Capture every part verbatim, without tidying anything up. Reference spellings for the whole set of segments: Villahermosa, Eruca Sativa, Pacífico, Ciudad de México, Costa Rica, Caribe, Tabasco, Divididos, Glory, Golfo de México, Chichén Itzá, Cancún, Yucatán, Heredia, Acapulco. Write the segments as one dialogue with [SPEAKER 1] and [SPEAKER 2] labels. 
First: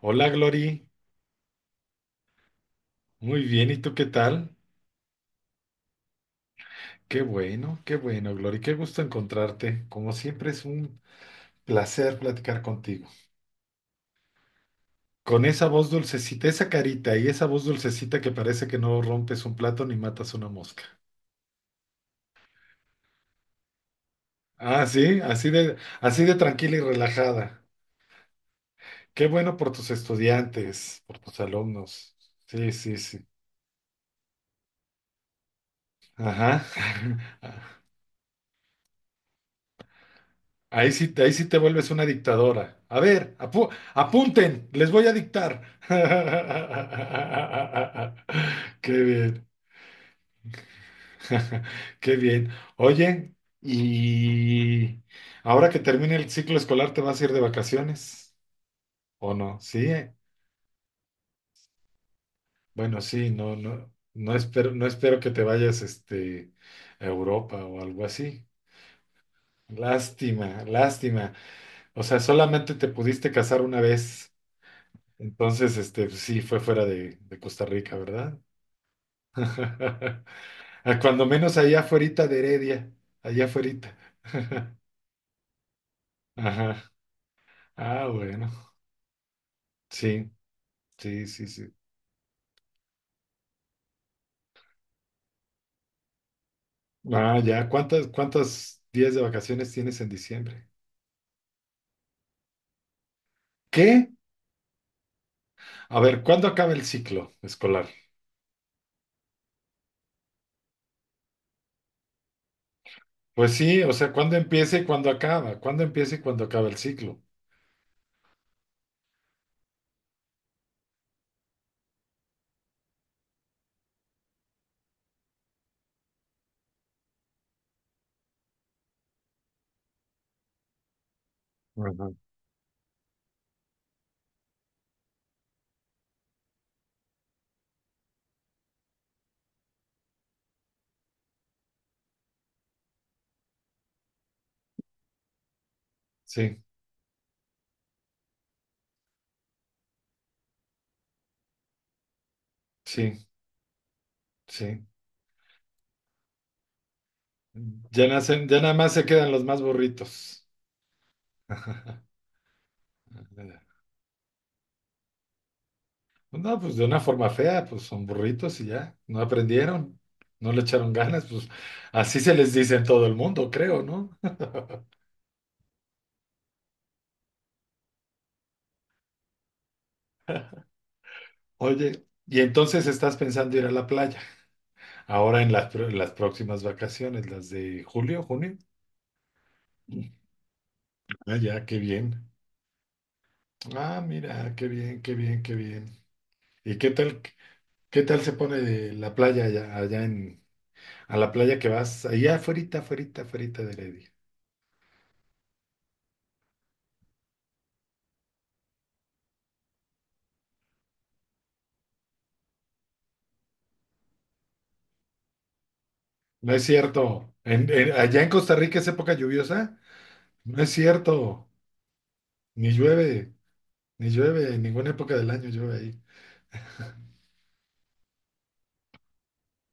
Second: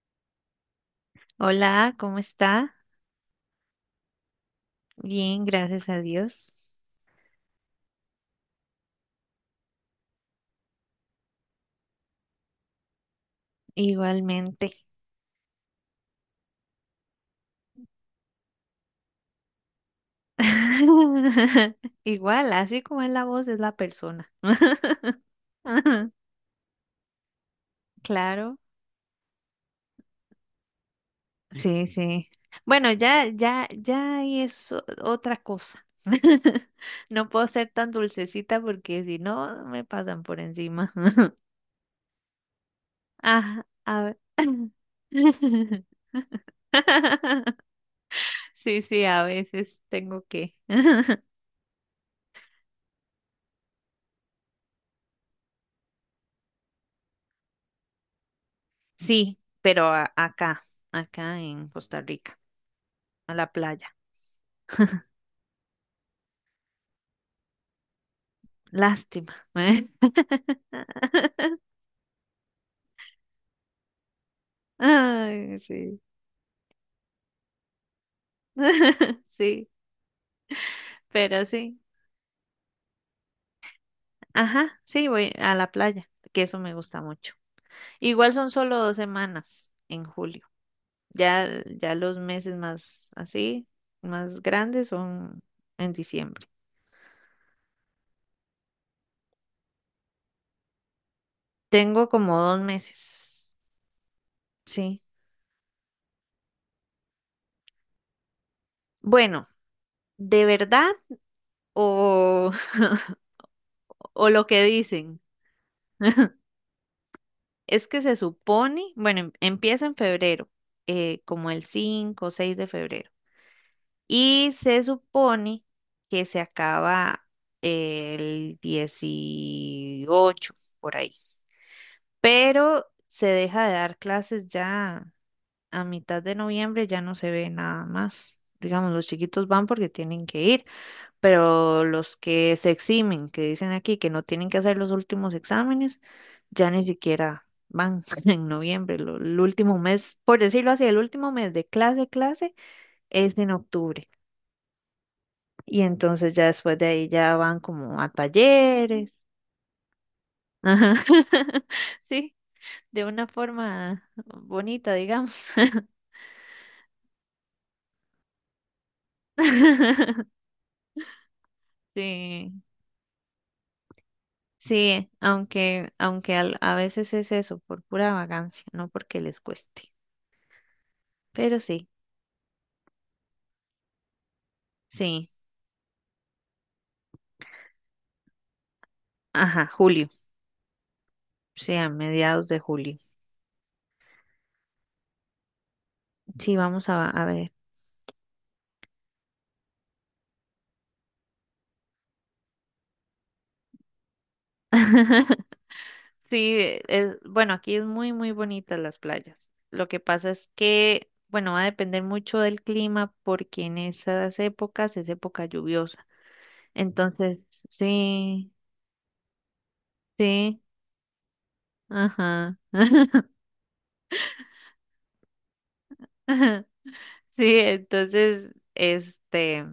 [SPEAKER 1] Hola Glory,
[SPEAKER 2] Hola, ¿cómo está?
[SPEAKER 1] muy bien, ¿y tú qué tal?
[SPEAKER 2] Bien, gracias a Dios.
[SPEAKER 1] Qué bueno, qué bueno Glory, qué gusto encontrarte. Como siempre es un placer platicar contigo.
[SPEAKER 2] Igualmente.
[SPEAKER 1] Con esa voz dulcecita, esa carita y esa voz dulcecita que parece que no rompes un plato ni matas una mosca.
[SPEAKER 2] Igual, así como es la voz, es la persona.
[SPEAKER 1] Ah, sí, así de, así de tranquila y relajada.
[SPEAKER 2] Claro,
[SPEAKER 1] Qué bueno por tus estudiantes, por tus
[SPEAKER 2] sí,
[SPEAKER 1] alumnos.
[SPEAKER 2] sí.
[SPEAKER 1] Sí,
[SPEAKER 2] Bueno,
[SPEAKER 1] sí, sí.
[SPEAKER 2] ya, ya, ya ahí es o- otra cosa.
[SPEAKER 1] Ajá.
[SPEAKER 2] No puedo ser tan dulcecita porque si no, me pasan por encima.
[SPEAKER 1] Ahí sí, ahí sí te vuelves una dictadora. A ver,
[SPEAKER 2] Ah,
[SPEAKER 1] apu-
[SPEAKER 2] a ver.
[SPEAKER 1] apunten, les voy a dictar.
[SPEAKER 2] Sí,
[SPEAKER 1] Qué
[SPEAKER 2] sí, a
[SPEAKER 1] bien,
[SPEAKER 2] veces tengo que.
[SPEAKER 1] qué bien. Oye, y ahora que termine el ciclo escolar, ¿te vas a ir de vacaciones? ¿O
[SPEAKER 2] Sí,
[SPEAKER 1] no? Sí,
[SPEAKER 2] pero a-
[SPEAKER 1] eh.
[SPEAKER 2] acá, acá en Costa Rica.
[SPEAKER 1] bueno, sí,
[SPEAKER 2] A la
[SPEAKER 1] no, no,
[SPEAKER 2] playa.
[SPEAKER 1] no espero, no espero que te vayas, este, a Europa o algo así.
[SPEAKER 2] Lástima. ¿Eh?
[SPEAKER 1] Lástima, lástima. O sea, solamente te pudiste casar una vez.
[SPEAKER 2] Ay,
[SPEAKER 1] Entonces,
[SPEAKER 2] sí.
[SPEAKER 1] este, pues, sí, fue fuera de, de Costa Rica, ¿verdad?
[SPEAKER 2] Sí,
[SPEAKER 1] A cuando
[SPEAKER 2] pero
[SPEAKER 1] menos
[SPEAKER 2] sí.
[SPEAKER 1] allá afuerita de Heredia, allá afuerita.
[SPEAKER 2] Ajá, sí, voy a la playa, que eso me
[SPEAKER 1] Ajá.
[SPEAKER 2] gusta mucho.
[SPEAKER 1] Ah,
[SPEAKER 2] Igual
[SPEAKER 1] bueno.
[SPEAKER 2] son solo dos semanas en
[SPEAKER 1] Sí,
[SPEAKER 2] julio.
[SPEAKER 1] sí, sí,
[SPEAKER 2] Ya,
[SPEAKER 1] sí.
[SPEAKER 2] ya los meses más así, más grandes son en diciembre.
[SPEAKER 1] Ah, ya. ¿Cuántas, cuántos días de vacaciones tienes en diciembre?
[SPEAKER 2] Tengo como dos meses.
[SPEAKER 1] ¿Qué?
[SPEAKER 2] Sí.
[SPEAKER 1] A ver, ¿cuándo acaba el ciclo escolar?
[SPEAKER 2] Bueno, ¿de verdad o,
[SPEAKER 1] Pues sí, o sea,
[SPEAKER 2] o
[SPEAKER 1] ¿cuándo
[SPEAKER 2] lo que
[SPEAKER 1] empieza y cuándo
[SPEAKER 2] dicen?
[SPEAKER 1] acaba? ¿Cuándo empieza y cuándo acaba el ciclo?
[SPEAKER 2] Es que se supone, bueno, em- empieza en febrero, eh, como el cinco o seis de febrero. Y se supone que se acaba el dieciocho por ahí.
[SPEAKER 1] Ajá.
[SPEAKER 2] Pero se deja de dar clases ya a mitad de noviembre, ya no se ve nada más. Digamos, los chiquitos van porque tienen que ir, pero los que se eximen, que dicen aquí que no tienen que hacer los últimos exámenes,
[SPEAKER 1] Sí,
[SPEAKER 2] ya ni siquiera van en noviembre. Lo- el último mes, por decirlo así, el último mes de clase, clase
[SPEAKER 1] sí,
[SPEAKER 2] es en octubre.
[SPEAKER 1] sí.
[SPEAKER 2] Y entonces ya después de ahí ya van como
[SPEAKER 1] Ya
[SPEAKER 2] a
[SPEAKER 1] nacen, ya nada más se
[SPEAKER 2] talleres.
[SPEAKER 1] quedan los más burritos.
[SPEAKER 2] Ajá. Sí, de una forma bonita, digamos.
[SPEAKER 1] Pues No, pues de una forma fea, pues son burritos y ya, no aprendieron, no le echaron ganas, pues así se les
[SPEAKER 2] Sí.
[SPEAKER 1] dice en todo el mundo, creo, ¿no?
[SPEAKER 2] Sí, aunque, aunque al- a veces es eso, por pura vagancia, no porque les cueste. Pero sí.
[SPEAKER 1] Oye, y entonces estás pensando ir a la playa,
[SPEAKER 2] Sí,
[SPEAKER 1] ahora en las, pr- las próximas vacaciones, las de julio, junio.
[SPEAKER 2] ajá, julio,
[SPEAKER 1] Ah, ya,
[SPEAKER 2] sí,
[SPEAKER 1] qué
[SPEAKER 2] a
[SPEAKER 1] bien.
[SPEAKER 2] mediados de julio.
[SPEAKER 1] Ah, mira, qué bien, qué bien, qué bien.
[SPEAKER 2] Sí,
[SPEAKER 1] ¿Y
[SPEAKER 2] vamos
[SPEAKER 1] qué
[SPEAKER 2] a,
[SPEAKER 1] tal,
[SPEAKER 2] a ver.
[SPEAKER 1] qué tal se pone de la playa allá, allá en, a la playa que vas, allá afuerita, afuerita, afuerita de Heredia?
[SPEAKER 2] Sí, es, bueno, aquí es muy, muy bonitas las playas. Lo que pasa es que, bueno, va a depender mucho del clima porque en esas épocas es época lluviosa.
[SPEAKER 1] No es cierto,
[SPEAKER 2] Entonces,
[SPEAKER 1] en, en- allá en
[SPEAKER 2] sí,
[SPEAKER 1] Costa Rica es época lluviosa. No
[SPEAKER 2] sí,
[SPEAKER 1] es cierto,
[SPEAKER 2] ajá.
[SPEAKER 1] ni llueve, ni llueve, en ninguna época del año llueve ahí.
[SPEAKER 2] Sí, entonces, este,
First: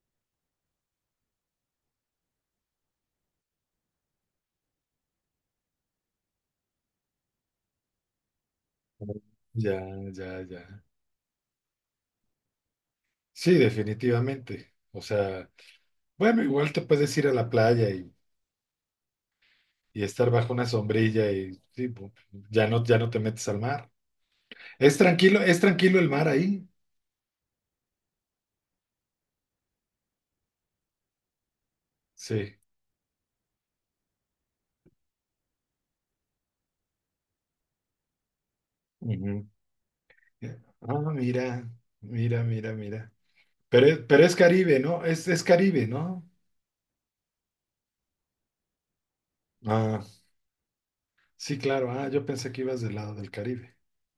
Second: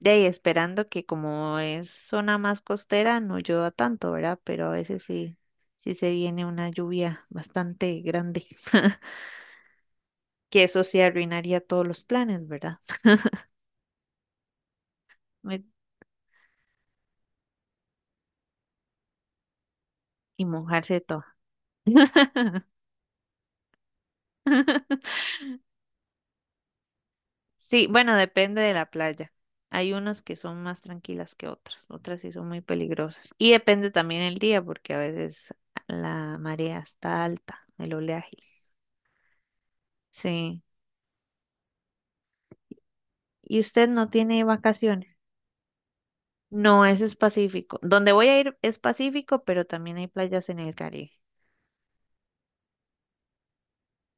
[SPEAKER 2] de ahí esperando que como es zona más costera, no llueva tanto, ¿verdad? Pero a veces sí, sí se viene una lluvia bastante grande,
[SPEAKER 1] Ya, ya,
[SPEAKER 2] que
[SPEAKER 1] ya.
[SPEAKER 2] eso sí arruinaría todos los planes, ¿verdad?
[SPEAKER 1] Sí, definitivamente. O sea,
[SPEAKER 2] Me-
[SPEAKER 1] bueno, igual te puedes ir a la playa y, y estar
[SPEAKER 2] Y
[SPEAKER 1] bajo una
[SPEAKER 2] mojarse todo.
[SPEAKER 1] sombrilla y sí, pu- ya no, ya no te metes al mar. Es tranquilo, es tranquilo el mar ahí.
[SPEAKER 2] Sí, bueno, depende de la playa. Hay unas que son más tranquilas que otras, otras sí son
[SPEAKER 1] Sí.
[SPEAKER 2] muy peligrosas. Y depende también el día, porque a veces la marea está alta, el oleaje.
[SPEAKER 1] Ujú.
[SPEAKER 2] Sí.
[SPEAKER 1] Ah, mira, mira, mira, mira.
[SPEAKER 2] Y
[SPEAKER 1] Pero,
[SPEAKER 2] usted
[SPEAKER 1] es-
[SPEAKER 2] no
[SPEAKER 1] pero es
[SPEAKER 2] tiene
[SPEAKER 1] Caribe, ¿no?
[SPEAKER 2] vacaciones.
[SPEAKER 1] Es, es Caribe, ¿no?
[SPEAKER 2] No, ese es Pacífico. Donde voy a ir es Pacífico, pero también
[SPEAKER 1] Ah,
[SPEAKER 2] hay playas en el Caribe.
[SPEAKER 1] sí, claro. Ah, yo pensé que ibas del lado del Caribe.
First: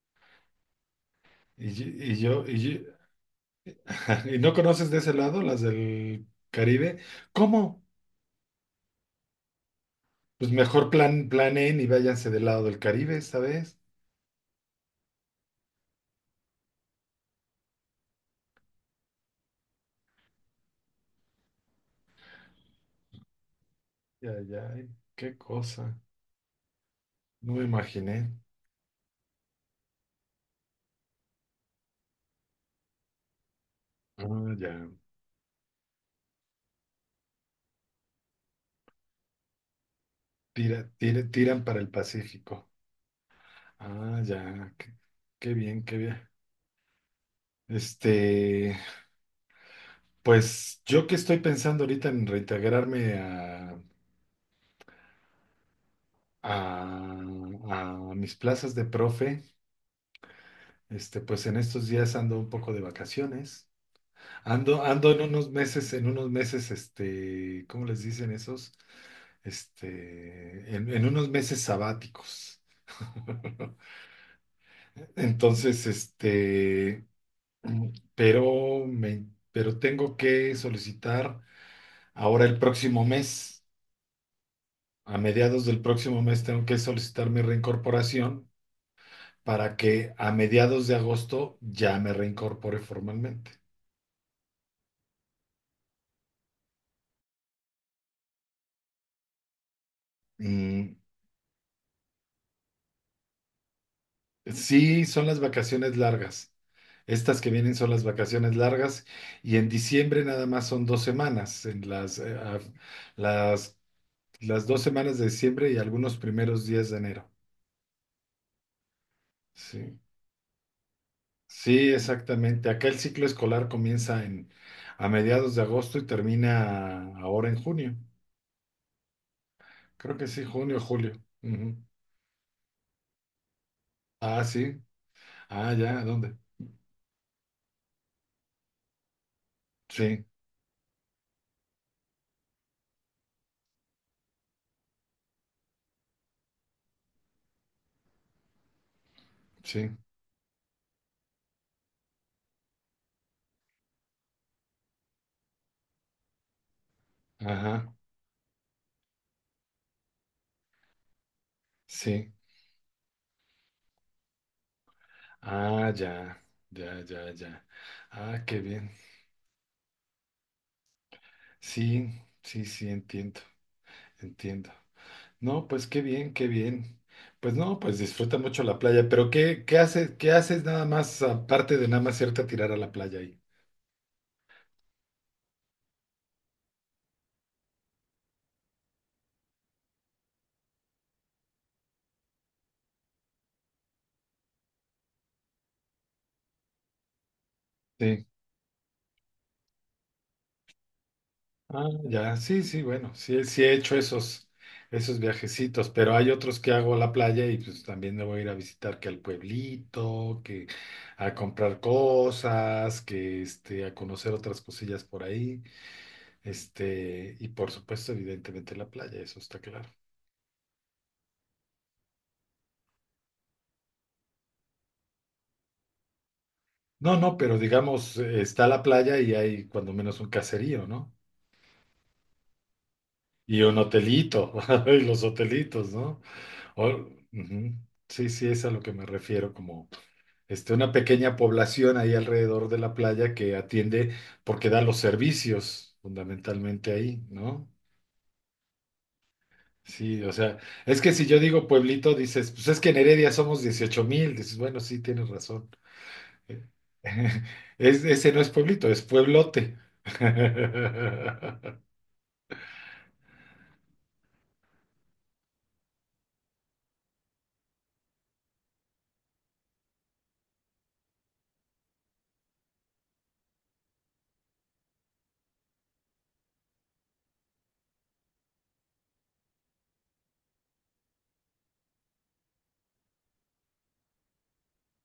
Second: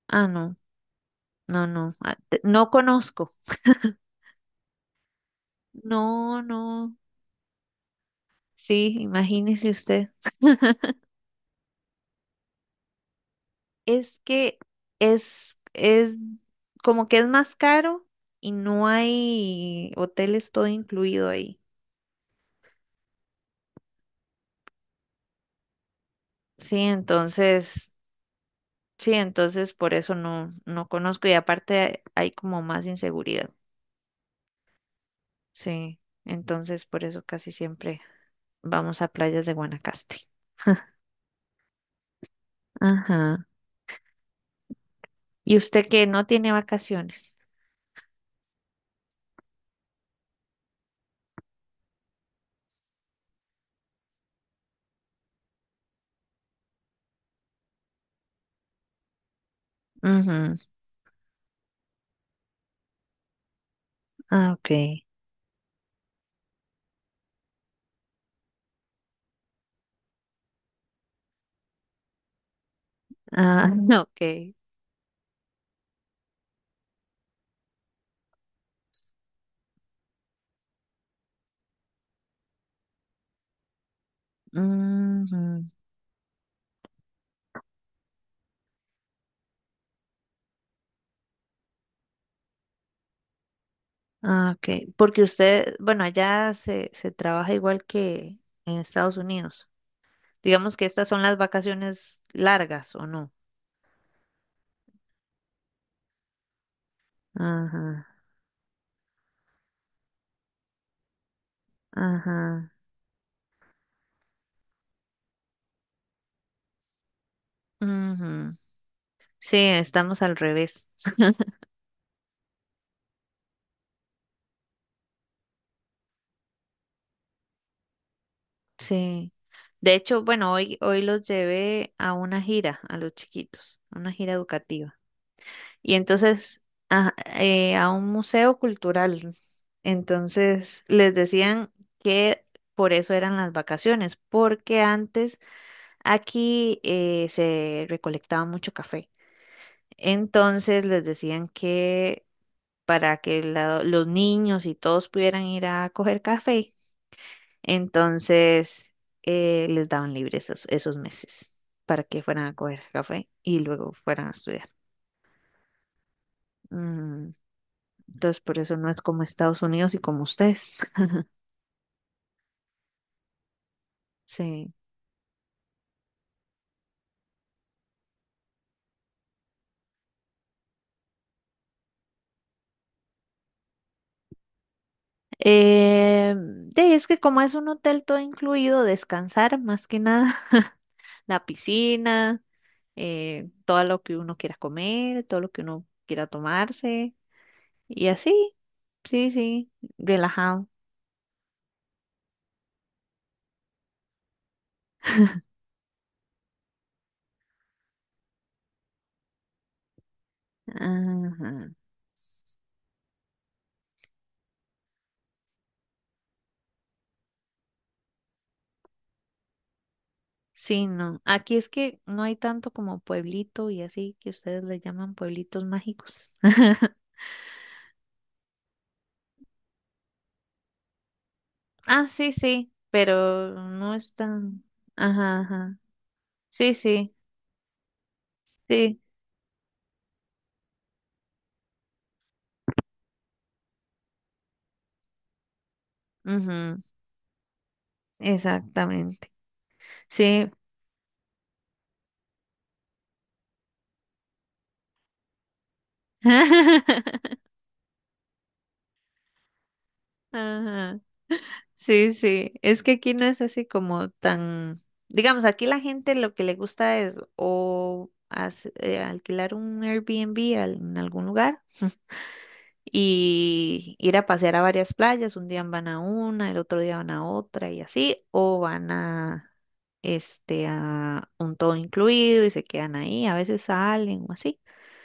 [SPEAKER 2] Ah, no, no,
[SPEAKER 1] Y, yo-
[SPEAKER 2] no,
[SPEAKER 1] y
[SPEAKER 2] ah, te-
[SPEAKER 1] yo, y
[SPEAKER 2] no
[SPEAKER 1] yo,
[SPEAKER 2] conozco.
[SPEAKER 1] ¿Y no conoces de ese lado, las del
[SPEAKER 2] No, no,
[SPEAKER 1] Caribe? ¿Cómo?
[SPEAKER 2] sí, imagínese usted.
[SPEAKER 1] Pues mejor plan, planeen y váyanse del lado del Caribe esta vez.
[SPEAKER 2] Es que es, es como que es más caro y no hay hoteles todo incluido ahí.
[SPEAKER 1] Ya, ya, ay, qué cosa.
[SPEAKER 2] Sí,
[SPEAKER 1] No me
[SPEAKER 2] entonces,
[SPEAKER 1] imaginé.
[SPEAKER 2] sí, entonces por eso no, no conozco y aparte hay como más inseguridad.
[SPEAKER 1] Ah, ya.
[SPEAKER 2] Sí, entonces por eso casi siempre vamos a playas de Guanacaste.
[SPEAKER 1] Tira, tira- tiran para el Pacífico.
[SPEAKER 2] Ajá.
[SPEAKER 1] Ah, ya. Qué, qué
[SPEAKER 2] ¿Y
[SPEAKER 1] bien,
[SPEAKER 2] usted
[SPEAKER 1] qué
[SPEAKER 2] que no
[SPEAKER 1] bien.
[SPEAKER 2] tiene vacaciones?
[SPEAKER 1] Este, pues yo que estoy pensando ahorita en reintegrarme a, a, a mis plazas de profe,
[SPEAKER 2] Ujú.
[SPEAKER 1] este, pues en estos días ando un poco de vacaciones.
[SPEAKER 2] Ah, ok.
[SPEAKER 1] Ando, ando en unos meses, en unos meses, este, ¿cómo les dicen esos? Este, en, en unos meses sabáticos.
[SPEAKER 2] Ah, ok.
[SPEAKER 1] Entonces, este, pero me, pero tengo que solicitar ahora el próximo mes, a mediados
[SPEAKER 2] Ujú.
[SPEAKER 1] del próximo mes tengo que solicitar mi reincorporación para que a mediados de agosto ya me reincorpore formalmente.
[SPEAKER 2] Ah, ok. Porque usted, bueno, allá se, se trabaja igual que en Estados Unidos. Digamos que
[SPEAKER 1] Mm,
[SPEAKER 2] estas son las vacaciones largas, ¿o no?
[SPEAKER 1] Sí, son las vacaciones largas. Estas que vienen son las
[SPEAKER 2] Ajá,
[SPEAKER 1] vacaciones largas y en diciembre nada más son dos semanas, en las, eh, a-
[SPEAKER 2] ajá.
[SPEAKER 1] las, las dos semanas de diciembre y algunos primeros días de enero.
[SPEAKER 2] Ujú. Sí,
[SPEAKER 1] Sí,
[SPEAKER 2] estamos al revés.
[SPEAKER 1] sí, exactamente. Acá el ciclo escolar comienza en, a mediados de agosto y termina ahora en junio.
[SPEAKER 2] Sí. De
[SPEAKER 1] Creo
[SPEAKER 2] hecho,
[SPEAKER 1] que sí,
[SPEAKER 2] bueno,
[SPEAKER 1] junio
[SPEAKER 2] hoy,
[SPEAKER 1] o
[SPEAKER 2] hoy
[SPEAKER 1] julio.
[SPEAKER 2] los
[SPEAKER 1] Ujú.
[SPEAKER 2] llevé a una gira, a los chiquitos, a una gira
[SPEAKER 1] Ah, sí.
[SPEAKER 2] educativa.
[SPEAKER 1] Ah,
[SPEAKER 2] Y
[SPEAKER 1] ya, ¿dónde?
[SPEAKER 2] entonces, a, eh, a un museo cultural.
[SPEAKER 1] Sí,
[SPEAKER 2] Entonces, les decían que por eso eran las vacaciones, porque antes aquí eh, se recolectaba mucho café.
[SPEAKER 1] sí.
[SPEAKER 2] Entonces, les decían que para que la- los niños y todos pudieran ir a coger café,
[SPEAKER 1] Ajá,
[SPEAKER 2] entonces, eh, les daban libres esos, esos meses para que
[SPEAKER 1] sí.
[SPEAKER 2] fueran a coger café y luego fueran a estudiar.
[SPEAKER 1] Ah, ya, ya, ya,
[SPEAKER 2] Mm,
[SPEAKER 1] ya.
[SPEAKER 2] entonces,
[SPEAKER 1] Ah,
[SPEAKER 2] por
[SPEAKER 1] qué
[SPEAKER 2] eso no
[SPEAKER 1] bien.
[SPEAKER 2] es como Estados Unidos y como ustedes.
[SPEAKER 1] Sí, sí, sí, entiendo, entiendo.
[SPEAKER 2] Sí.
[SPEAKER 1] No, pues qué bien, qué bien. Pues no, pues disfruta mucho la playa, pero ¿qué, qué haces, qué haces nada más aparte de nada más irte a tirar a la playa ahí?
[SPEAKER 2] Eh, de- es que como es un hotel todo incluido, descansar más que nada, la piscina, eh, todo lo que uno quiera comer, todo lo que uno quiera tomarse y
[SPEAKER 1] Sí.
[SPEAKER 2] así, sí, sí, relajado.
[SPEAKER 1] Ah, ya, sí, sí, bueno, sí, sí he hecho esos, esos viajecitos, pero hay otros que hago a la playa y pues también me voy a ir a visitar que al pueblito, que a
[SPEAKER 2] Ajá.
[SPEAKER 1] comprar cosas, que este, a conocer otras cosillas por ahí. Este, y por supuesto, evidentemente la playa, eso está claro.
[SPEAKER 2] Sí, no. Aquí es que no hay tanto como pueblito y así que ustedes le llaman pueblitos mágicos.
[SPEAKER 1] No, no, pero digamos, eh, está la playa y hay cuando menos un caserío, ¿no?
[SPEAKER 2] Ah, sí, sí, pero
[SPEAKER 1] Y un
[SPEAKER 2] no es
[SPEAKER 1] hotelito,
[SPEAKER 2] tan.
[SPEAKER 1] y los
[SPEAKER 2] Ajá, ajá.
[SPEAKER 1] hotelitos, ¿no?
[SPEAKER 2] Sí,
[SPEAKER 1] O-
[SPEAKER 2] sí,
[SPEAKER 1] ujú. Sí, sí, es a lo que
[SPEAKER 2] sí.
[SPEAKER 1] me refiero, como este, una pequeña población ahí alrededor de la playa que atiende porque da los servicios
[SPEAKER 2] Ujú,
[SPEAKER 1] fundamentalmente ahí, ¿no?
[SPEAKER 2] exactamente.
[SPEAKER 1] Sí, o
[SPEAKER 2] Sí.
[SPEAKER 1] sea, es que si yo digo pueblito, dices, pues es que en Heredia somos dieciocho mil, dices, bueno, sí, tienes razón. Es, ese no es pueblito, es pueblote.
[SPEAKER 2] Ajá. Sí, sí. Es que aquí no es así como tan. Digamos, aquí la gente lo que le gusta es o as- eh, alquilar un Airbnb al- en algún lugar. Y ir a pasear a varias playas. Un día van a una, el otro día van a otra y así, o van a, este, a un todo incluido y se quedan ahí, a veces salen o así.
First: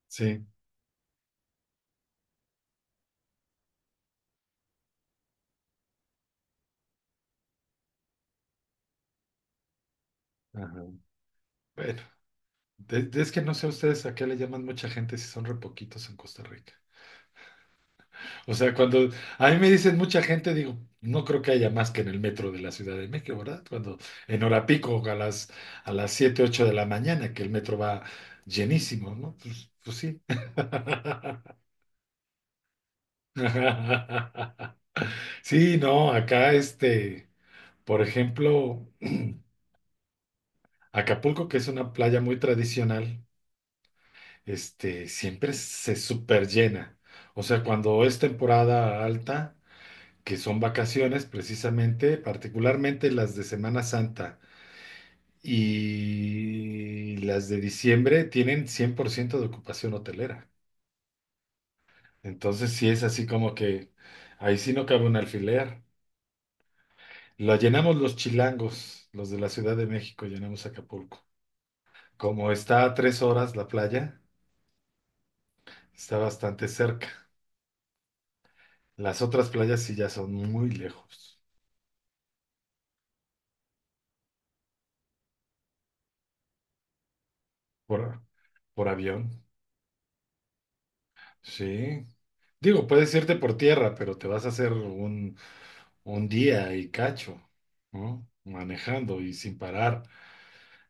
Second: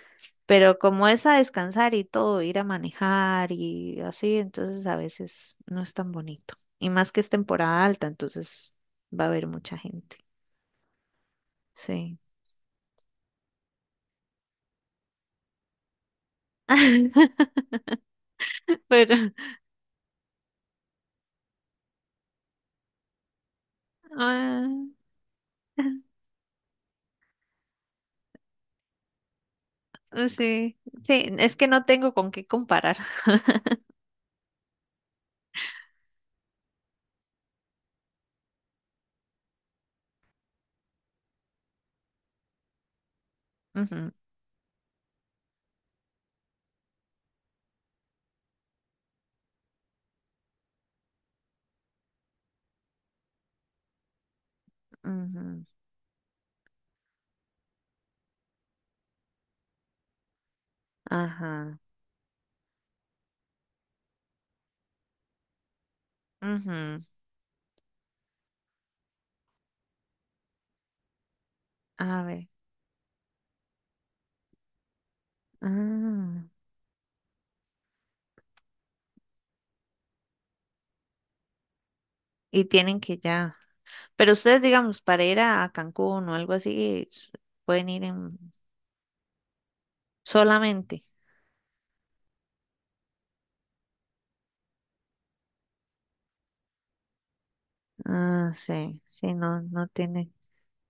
[SPEAKER 1] Sí.
[SPEAKER 2] Pero como es a descansar y todo, ir a manejar y así, entonces a veces no es tan bonito. Y más que es temporada alta, entonces va a haber mucha gente.
[SPEAKER 1] ajá. Bueno,
[SPEAKER 2] Sí.
[SPEAKER 1] de- es que no sé ustedes a qué le llaman mucha gente si son re poquitos en Costa Rica. O sea, cuando
[SPEAKER 2] Pero,
[SPEAKER 1] a mí me dicen mucha gente, digo, no creo que haya más que en el metro de la Ciudad de México, ¿verdad? Cuando en hora
[SPEAKER 2] ah,
[SPEAKER 1] pico a las, a las siete ocho de la mañana, que el metro va llenísimo, ¿no? Pues, pues sí.
[SPEAKER 2] sí, sí, es que no tengo con qué comparar.
[SPEAKER 1] Sí, no, acá este, por ejemplo. Acapulco, que es una playa muy tradicional,
[SPEAKER 2] Ujú,
[SPEAKER 1] este, siempre se superllena. O sea, cuando es temporada alta, que son vacaciones precisamente, particularmente las de Semana Santa
[SPEAKER 2] ujú.
[SPEAKER 1] y las de diciembre, tienen cien por ciento de ocupación hotelera.
[SPEAKER 2] Ajá.
[SPEAKER 1] Entonces, sí es así como que ahí sí no cabe un alfiler.
[SPEAKER 2] Ujú.
[SPEAKER 1] Lo llenamos los chilangos, los de la Ciudad de México, llenamos Acapulco.
[SPEAKER 2] A ver.
[SPEAKER 1] Como está a tres horas la playa, está
[SPEAKER 2] Ah,
[SPEAKER 1] bastante cerca. Las otras playas sí ya son muy lejos
[SPEAKER 2] y tienen que ya. Pero ustedes, digamos, para ir a, a Cancún o algo así, s- pueden ir
[SPEAKER 1] por,
[SPEAKER 2] en
[SPEAKER 1] por avión.
[SPEAKER 2] solamente.
[SPEAKER 1] Sí. Digo, puedes irte por tierra, pero te vas a hacer un, un día y cacho, ¿no?
[SPEAKER 2] Ah, sí,
[SPEAKER 1] Manejando y
[SPEAKER 2] sí,
[SPEAKER 1] sin
[SPEAKER 2] no, no
[SPEAKER 1] parar.
[SPEAKER 2] tiene.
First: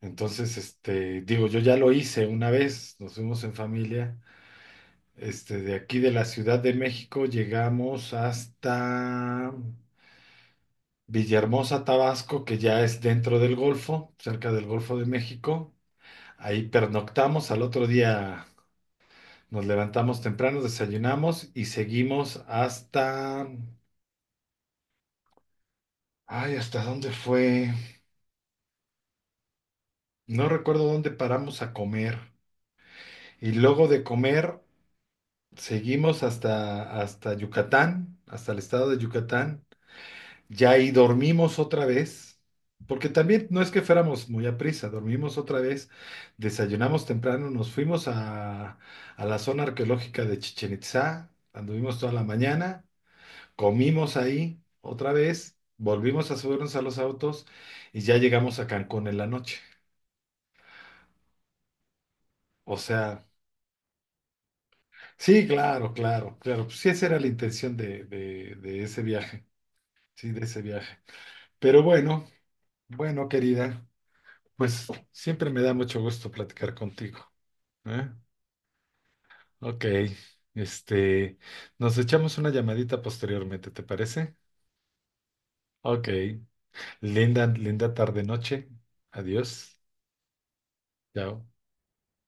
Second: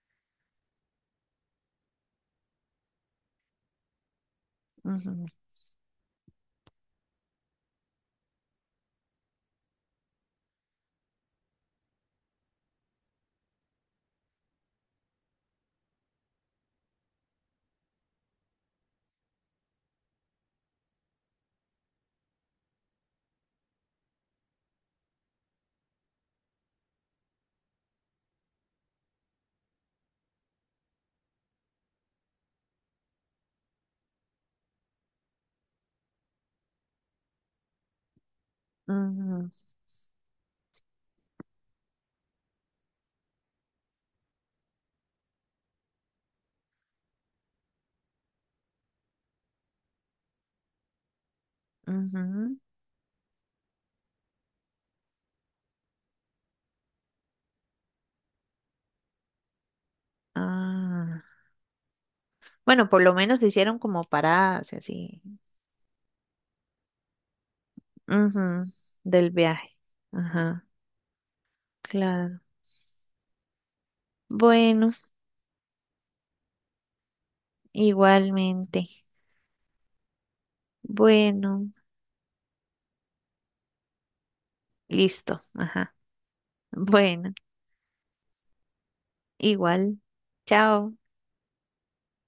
[SPEAKER 1] Entonces, este, digo, yo ya lo hice una vez, nos fuimos en familia.
[SPEAKER 2] Ujú,
[SPEAKER 1] Este, de aquí de la Ciudad de México llegamos hasta Villahermosa, Tabasco, que ya es dentro del Golfo, cerca del Golfo de México. Ahí pernoctamos, al otro día Nos levantamos temprano, desayunamos y seguimos hasta. Ay, ¿hasta dónde fue? No recuerdo dónde paramos a comer. Y luego de comer, seguimos hasta, hasta Yucatán, hasta el estado de
[SPEAKER 2] ujú,
[SPEAKER 1] Yucatán. Ya ahí dormimos otra vez, porque también no es que fuéramos muy a prisa, dormimos otra vez, desayunamos temprano, nos fuimos a, a la zona arqueológica de Chichén Itzá, anduvimos toda la
[SPEAKER 2] ujú.
[SPEAKER 1] mañana Comimos ahí otra vez, volvimos a subirnos a los autos y ya llegamos a Cancún en la noche.
[SPEAKER 2] Ah.
[SPEAKER 1] O
[SPEAKER 2] Bueno, por lo
[SPEAKER 1] sea,
[SPEAKER 2] menos hicieron como paradas y así.
[SPEAKER 1] sí, claro, claro, claro. Pues sí, esa era la intención de, de,
[SPEAKER 2] Ujú,
[SPEAKER 1] de ese
[SPEAKER 2] del
[SPEAKER 1] viaje,
[SPEAKER 2] viaje.
[SPEAKER 1] sí, de ese
[SPEAKER 2] Ajá,
[SPEAKER 1] viaje. Pero bueno,
[SPEAKER 2] claro.
[SPEAKER 1] bueno, querida, pues
[SPEAKER 2] Bueno,
[SPEAKER 1] siempre me da mucho gusto platicar contigo. ¿Eh?
[SPEAKER 2] igualmente.
[SPEAKER 1] Ok, este,
[SPEAKER 2] Bueno,
[SPEAKER 1] nos echamos una llamadita posteriormente, ¿te parece?
[SPEAKER 2] listo. Ajá.
[SPEAKER 1] Ok,
[SPEAKER 2] Bueno.
[SPEAKER 1] linda, linda tarde-noche. Adiós,
[SPEAKER 2] Igual. Chao.
[SPEAKER 1] chao.